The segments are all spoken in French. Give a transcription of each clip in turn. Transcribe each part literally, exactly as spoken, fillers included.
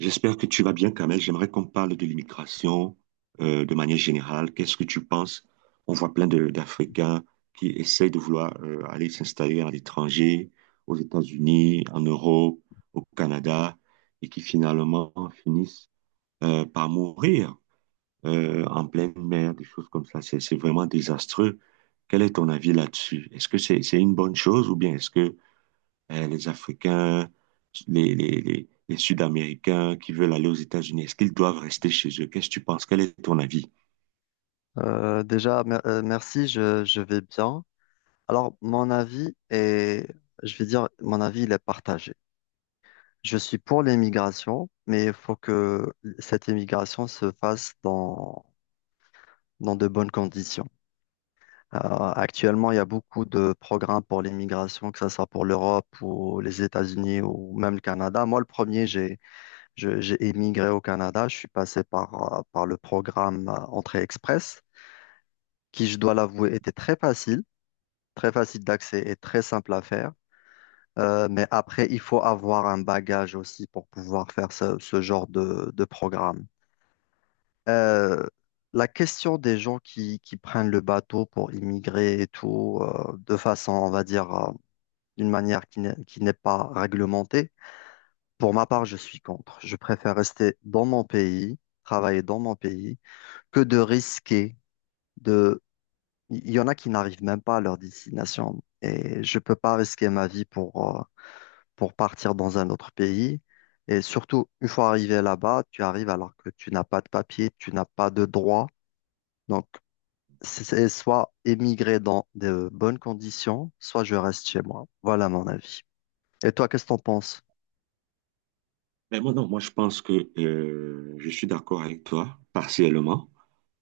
J'espère que tu vas bien, Kamel. J'aimerais qu'on parle de l'immigration euh, de manière générale. Qu'est-ce que tu penses? On voit plein de- d'Africains qui essayent de vouloir euh, aller s'installer à l'étranger, aux États-Unis, en Europe, au Canada, et qui finalement finissent euh, par mourir euh, en pleine mer, des choses comme ça. C'est c'est vraiment désastreux. Quel est ton avis là-dessus? Est-ce que c'est c'est une bonne chose ou bien est-ce que euh, les Africains, les, les, les, les Sud-Américains qui veulent aller aux États-Unis? Est-ce qu'ils doivent rester chez eux? Qu'est-ce que tu penses? Quel est ton avis? Euh, déjà, mer- euh, merci, je, je vais bien. Alors, mon avis est, je vais dire, mon avis, il est partagé. Je suis pour l'émigration, mais il faut que cette émigration se fasse dans, dans de bonnes conditions. Euh, actuellement, il y a beaucoup de programmes pour l'immigration, que ce soit pour l'Europe ou les États-Unis ou même le Canada. Moi, le premier, j'ai, je- j'ai émigré au Canada. Je suis passé par, euh, par le programme euh, Entrée Express, qui, je dois l'avouer, était très facile. Très facile d'accès et très simple à faire. Euh, mais après, il faut avoir un bagage aussi pour pouvoir faire ce, ce genre de, de programme. Euh, la question des gens qui, qui prennent le bateau pour immigrer et tout, euh, de façon, on va dire, euh, d'une manière qui n'est qui n'est pas réglementée, pour ma part, je suis contre. Je préfère rester dans mon pays, travailler dans mon pays, que de risquer de... Il y en a qui n'arrivent même pas à leur destination. Et je peux pas risquer ma vie pour, euh, pour partir dans un autre pays. Et surtout, une fois arrivé là-bas, tu arrives alors que tu n'as pas de papier, tu n'as pas de droit. Donc, c'est soit émigrer dans de bonnes conditions, soit je reste chez moi. Voilà mon avis. Et toi, qu'est-ce que t'en penses? Mais moi, non, moi, je pense que euh, je suis d'accord avec toi, partiellement,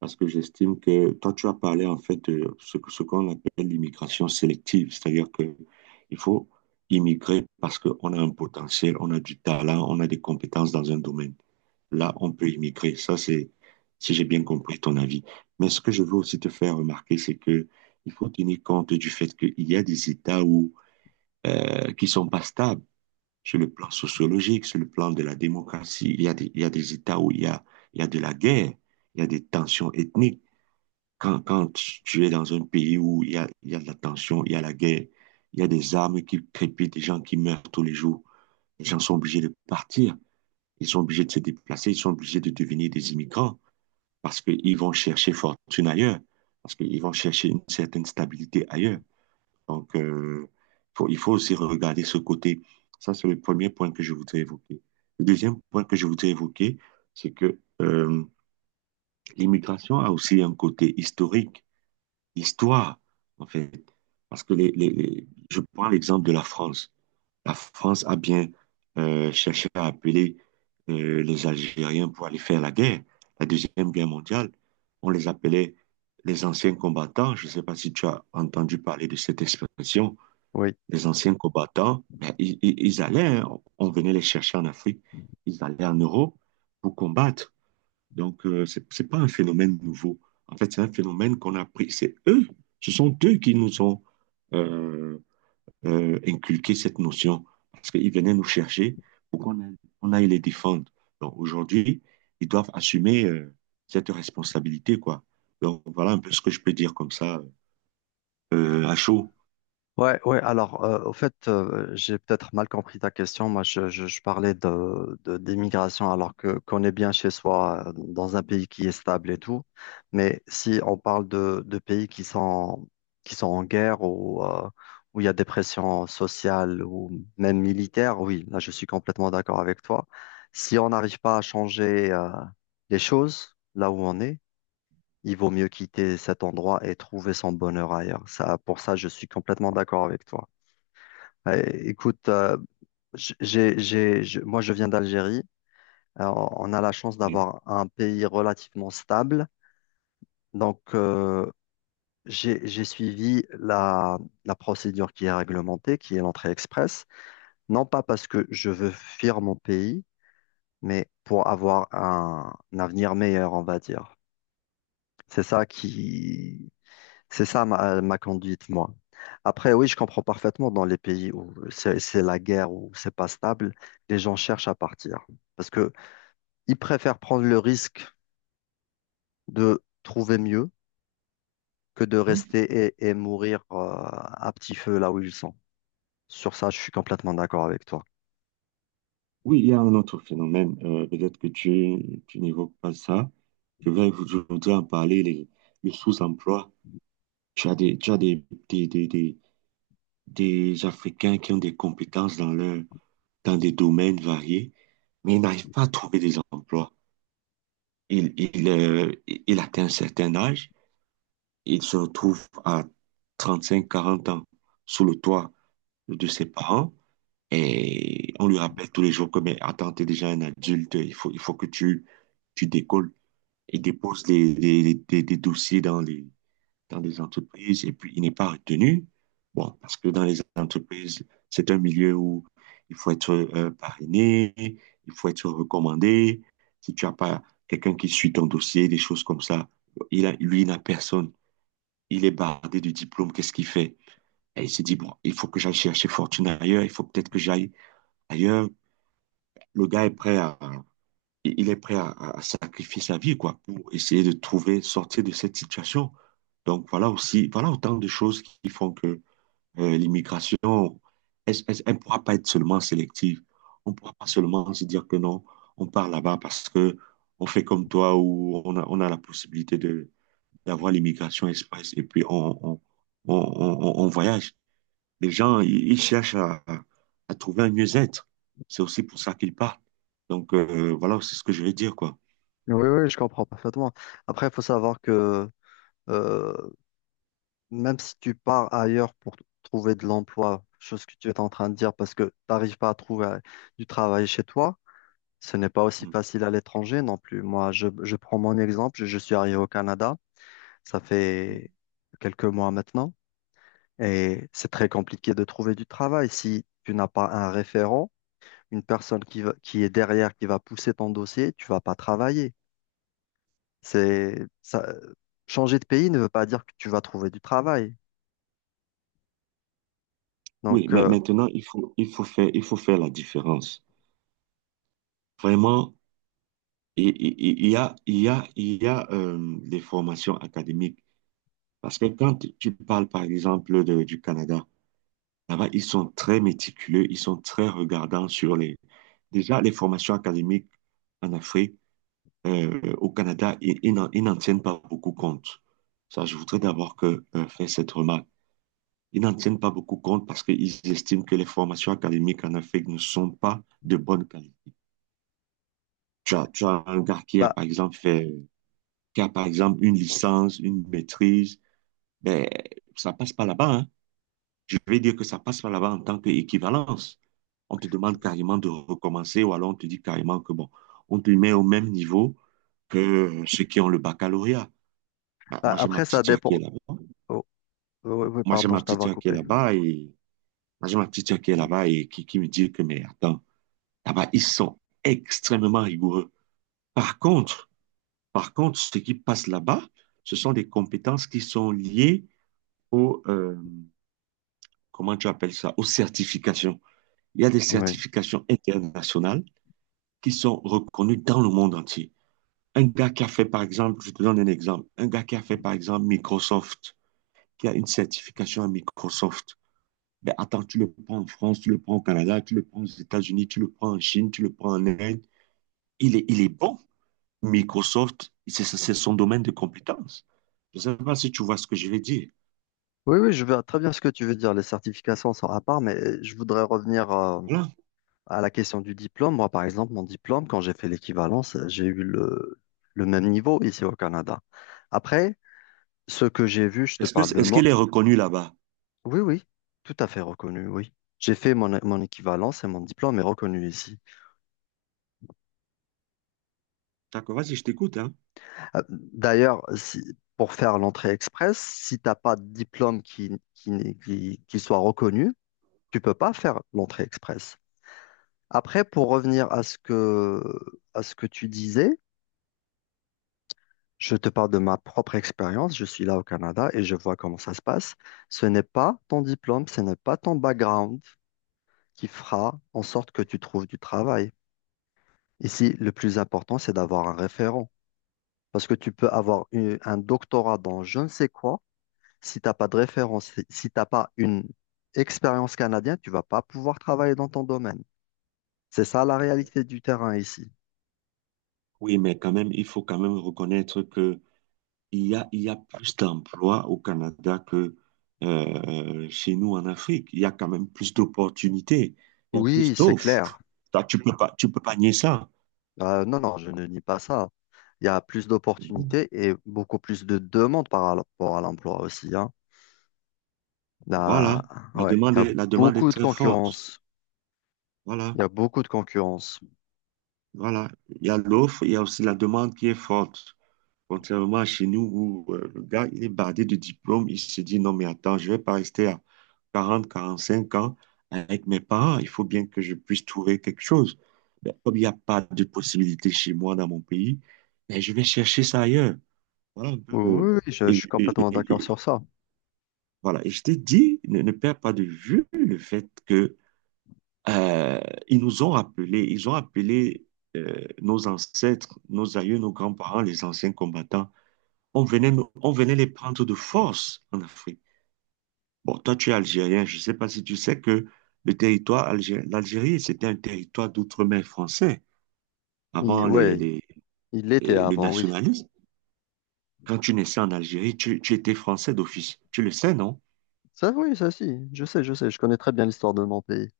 parce que j'estime que toi, tu as parlé en fait de ce, que- ce qu'on appelle l'immigration sélective, c'est-à-dire que il faut immigrer parce qu'on a un potentiel, on a du talent, on a des compétences dans un domaine. Là, on peut immigrer. Ça, c'est, si j'ai bien compris ton avis. Mais ce que je veux aussi te faire remarquer, c'est que il faut tenir compte du fait qu'il y a des États où, euh, qui sont pas stables. Sur le plan sociologique, sur le plan de la démocratie, il y a des, il y a des États où il y a, il y a de la guerre, il y a des tensions ethniques. Quand, quand tu es dans un pays où il y a, il y a de la tension, il y a la guerre, il y a des armes qui crépitent, des gens qui meurent tous les jours, les gens sont obligés de partir, ils sont obligés de se déplacer, ils sont obligés de devenir des immigrants parce qu'ils vont chercher fortune ailleurs, parce qu'ils vont chercher une certaine stabilité ailleurs. Donc, euh, faut- il faut aussi regarder ce côté. Ça, c'est le premier point que je voudrais évoquer. Le deuxième point que je voudrais évoquer, c'est que euh, l'immigration a aussi un côté historique, histoire, en fait. Parce que les, les- les- je prends l'exemple de la France. La France a bien euh, cherché à appeler euh, les Algériens pour aller faire la guerre, la Deuxième Guerre mondiale. On les appelait les anciens combattants. Je ne sais pas si tu as entendu parler de cette expression Oui. les anciens combattants, ben, ils, ils- allaient, hein, on venait les chercher en Afrique, ils allaient en Europe pour combattre. Donc, euh, c'est c'est pas un phénomène nouveau. En fait, c'est un phénomène qu'on a pris. C'est eux, ce sont eux qui nous ont euh, euh, inculqué cette notion, parce qu'ils venaient nous chercher pour qu'on aille, on aille les défendre. Donc, aujourd'hui, ils doivent assumer euh, cette responsabilité, quoi. Donc, voilà un peu ce que je peux dire comme ça, euh, à chaud. Ouais, ouais. Alors, euh, au fait, euh, j'ai peut-être mal compris ta question. Moi, je, je, je parlais de, de- d'immigration, alors que qu'on est bien chez soi, euh, dans un pays qui est stable et tout. Mais si on parle de, de pays qui sont qui sont en guerre ou euh, où il y a des pressions sociales ou même militaires, oui, là, je suis complètement d'accord avec toi. Si on n'arrive pas à changer euh, les choses là où on est. Il vaut mieux quitter cet endroit et trouver son bonheur ailleurs. Ça, pour ça, je suis complètement d'accord avec toi. Euh, Écoute, euh, j- j'ai, j'ai, je- moi je viens d'Algérie. Euh, on a la chance Oui. d'avoir un pays relativement stable. Donc, euh, j'ai, j'ai suivi la, la procédure qui est réglementée, qui est l'entrée express. Non pas parce que je veux fuir mon pays, mais pour avoir un, un avenir meilleur, on va dire. C'est ça qui, C'est ça ma, ma conduite, moi. Après, oui, je comprends parfaitement dans les pays où c'est c'est la guerre, où c'est pas stable, les gens cherchent à partir. Parce que ils préfèrent prendre le risque de trouver mieux que de rester et, et mourir euh, à petit feu là où ils sont. Sur ça, je suis complètement d'accord avec toi. Oui, il y a un autre phénomène, euh, peut-être que tu, tu n'évoques pas ça. Je vais aujourd'hui en parler, les- le sous-emploi. Tu as des, tu as des, des, des, des, des Africains qui ont des compétences dans leur, dans des domaines variés, mais ils n'arrivent pas à trouver des emplois. Ils, ils, euh, ils atteignent un certain âge, ils se retrouvent à trente-cinq quarante ans sous le toit de ses parents. Et on lui rappelle tous les jours que, mais attends, t'es déjà un adulte, il faut, il faut que tu, tu décolles et déposes des, des, des- des dossiers dans les, dans des entreprises. Et puis, il n'est pas retenu. Bon, parce que dans les entreprises, c'est un milieu où il faut être euh, parrainé, il faut être recommandé. Si tu n'as pas quelqu'un qui suit ton dossier, des choses comme ça, il a, lui, il n'a personne. Il est bardé du diplôme, qu'est-ce qu'il fait? Et il s'est dit, bon, il faut que j'aille chercher fortune ailleurs, il faut peut-être que j'aille ailleurs. Le gars est prêt à, il est prêt à, à sacrifier sa vie, quoi, pour essayer de trouver, sortir de cette situation. Donc, voilà aussi, voilà autant de choses qui font que euh, l'immigration, elle ne pourra pas être seulement sélective. On ne pourra pas seulement se dire que non, on part là-bas parce que on fait comme toi ou on a, on a la possibilité de, d'avoir l'immigration express et puis on, on, on, on, on voyage. Les gens, ils, ils cherchent à, à trouver un mieux-être. C'est aussi pour ça qu'ils partent. Donc, euh, voilà, c'est ce que je vais dire, quoi. Oui, oui, je comprends parfaitement. Après, il faut savoir que euh, même si tu pars ailleurs pour t- trouver de l'emploi, chose que tu es en train de dire parce que tu n'arrives pas à trouver euh, du travail chez toi. Ce n'est pas aussi Mm. facile à l'étranger non plus. Moi, je, je prends mon exemple. Je, je suis arrivé au Canada. Ça fait quelques mois maintenant. Et c'est très compliqué de trouver du travail. Si tu n'as pas un référent, une personne qui va- qui est derrière, qui va pousser ton dossier, tu vas pas travailler. C'est, ça, changer de pays ne veut pas dire que tu vas trouver du travail. Oui, Donc, mais euh, maintenant, il faut, il faut faire, il faut faire la différence. Vraiment, il il- il y a, il y a, il y a euh, des formations académiques. Parce que quand tu parles, par exemple, de- du Canada, là-bas, ils sont très méticuleux, ils sont très regardants sur les... Déjà, les formations académiques en Afrique, euh, au Canada, ils, ils n'en ils n'en tiennent pas beaucoup compte. Ça, je voudrais d'abord que, euh, faire cette remarque. Ils n'en tiennent pas beaucoup compte parce qu'ils estiment que les formations académiques en Afrique ne sont pas de bonne qualité. Tu as, tu as un gars qui a, bah, par exemple, fait, qui a, par exemple, une licence, une maîtrise, ben, ça passe pas là-bas, hein. Je vais dire que ça passe pas là-bas en tant qu'équivalence. On te demande carrément de recommencer ou alors on te dit carrément que bon, on te met au même niveau que ceux qui ont le baccalauréat. Bah, Bah, moi, j'ai ma après, ça petite sœur qui est dépend. là-bas. Oh, oh, oui, oui, Moi, j'ai pardon, ma je petite t'avais sœur qui est coupé. là-bas et moi, j'ai ma petite sœur qui est là-bas et qui, qui me dit que, mais attends, là-bas, ils sont extrêmement rigoureux. Par contre, par contre, ce qui passe là-bas, ce sont des compétences qui sont liées au, euh, comment tu appelles ça, aux certifications. Il y a des Oui. certifications internationales qui sont reconnues dans le monde entier. Un gars qui a fait, par exemple, je te donne un exemple, un gars qui a fait, par exemple, Microsoft, qui a une certification à Microsoft. Ben attends, tu le prends en France, tu le prends au Canada, tu le prends aux États-Unis, tu le prends en Chine, tu le prends en Inde. Il est, il est bon. Microsoft, c'est c'est son domaine de compétence. Je ne sais pas si tu vois ce que je vais dire. Oui, oui, je vois très bien ce que tu veux dire. Les certifications sont à part, mais je voudrais revenir. euh, Voilà. À la question du diplôme, moi, par exemple, mon diplôme, quand j'ai fait l'équivalence, j'ai eu le, le même niveau ici au Canada. Après, ce que j'ai vu, je te Est-ce que, parle de est-ce moi. qu'il est reconnu là-bas? Oui, oui, tout à fait reconnu, oui. J'ai fait mon, mon équivalence et mon diplôme est reconnu ici. D'accord, vas-y, je t'écoute, hein. Euh, D'ailleurs, si- pour faire l'entrée express, si tu n'as pas de diplôme qui, qui, n'est- qui, qui soit reconnu, tu peux pas faire l'entrée express. Après, pour revenir à ce que, à ce que tu disais, je te parle de ma propre expérience. Je suis là au Canada et je vois comment ça se passe. Ce n'est pas ton diplôme, ce n'est pas ton background qui fera en sorte que tu trouves du travail. Ici, le plus important, c'est d'avoir un référent. Parce que tu peux avoir une- un doctorat dans je ne sais quoi. Si tu n'as pas de référence, si si t'as pas une expérience canadienne, tu vas pas pouvoir travailler dans ton domaine. C'est ça la Mhm. réalité du terrain ici. Oui, mais quand même, il faut quand même reconnaître que il y a, il y a plus d'emplois au Canada que euh, chez nous en Afrique. Il y a quand même plus d'opportunités, il y a Oui, plus c'est clair. d'offres. Ça, Tu peux pas, tu peux pas nier ça. Euh, non, non, je ne nie pas ça. Il y a plus d'opportunités et beaucoup plus de demandes par rapport à l'emploi aussi, hein. Là, Voilà, la ouais, demande il y a est, la demande est beaucoup de très forte. concurrence. Voilà, Il y a beaucoup de concurrence. voilà. Il y a l'offre, il y a aussi la demande qui est forte. Contrairement à chez nous où euh, le gars, il est bardé de diplôme, il se dit non, mais attends, je ne vais pas rester à quarante quarante-cinq ans avec mes parents. Il faut bien que je puisse trouver quelque chose. Ben, comme il n'y a pas de possibilité chez moi dans mon pays, ben, je vais chercher ça ailleurs. Voilà un peu Oui, le. oui, oui, je, je Et, suis et- complètement et- d'accord et- sur ça. voilà. Et je t'ai dit, ne, ne perds pas de vue le fait que Euh, ils nous ont rappelé, ils ont appelé euh, nos ancêtres, nos aïeux, nos grands-parents, les anciens combattants. On venait, nous- on venait les prendre de force en Afrique. Bon, toi, tu es algérien, je ne sais pas si tu sais que le territoire algérien, l'Algérie, c'était un territoire d'outre-mer français Il, avant les, Ouais, les- il l'était les- le avant, oui. nationalisme. Quand tu naissais en Algérie, tu, tu étais français d'office. Tu le sais, non? Ça, oui, ça, si. Je sais, je sais. Je connais très bien l'histoire de mon pays.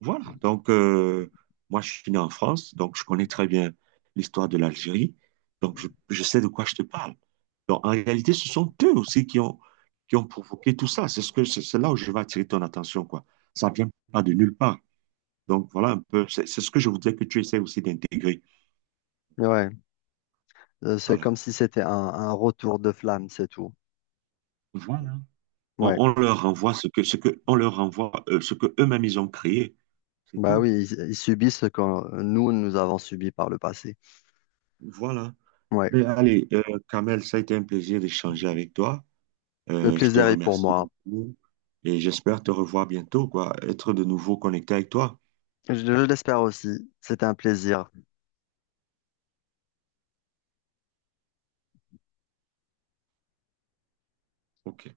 Voilà, donc euh, moi je suis né en France, donc je connais très bien l'histoire de l'Algérie, donc je, je sais de quoi je te parle. Donc en réalité, ce sont eux aussi qui ont, qui ont provoqué tout ça. C'est ce que, c'est c'est là où je vais attirer ton attention, quoi. Ça vient pas de nulle part. Donc voilà un peu, c'est c'est ce que je voudrais que tu essaies aussi d'intégrer. Ouais, euh, c'est Voilà. comme si c'était un, un retour de flamme, c'est tout. Voilà. On, Ouais, on leur renvoie ce que, ce que, on leur renvoie euh, ce que eux-mêmes ils ont créé. C'est bah tout. oui, ils, ils subissent ce que nous, nous avons subi par le passé. Voilà. Ouais. Ben, allez, euh, Kamel, ça a été un plaisir d'échanger avec toi. Le Euh, je te plaisir est pour remercie moi. beaucoup et j'espère te revoir bientôt, quoi, être de nouveau connecté avec toi. Je, je l'espère aussi. C'était un plaisir. Ok,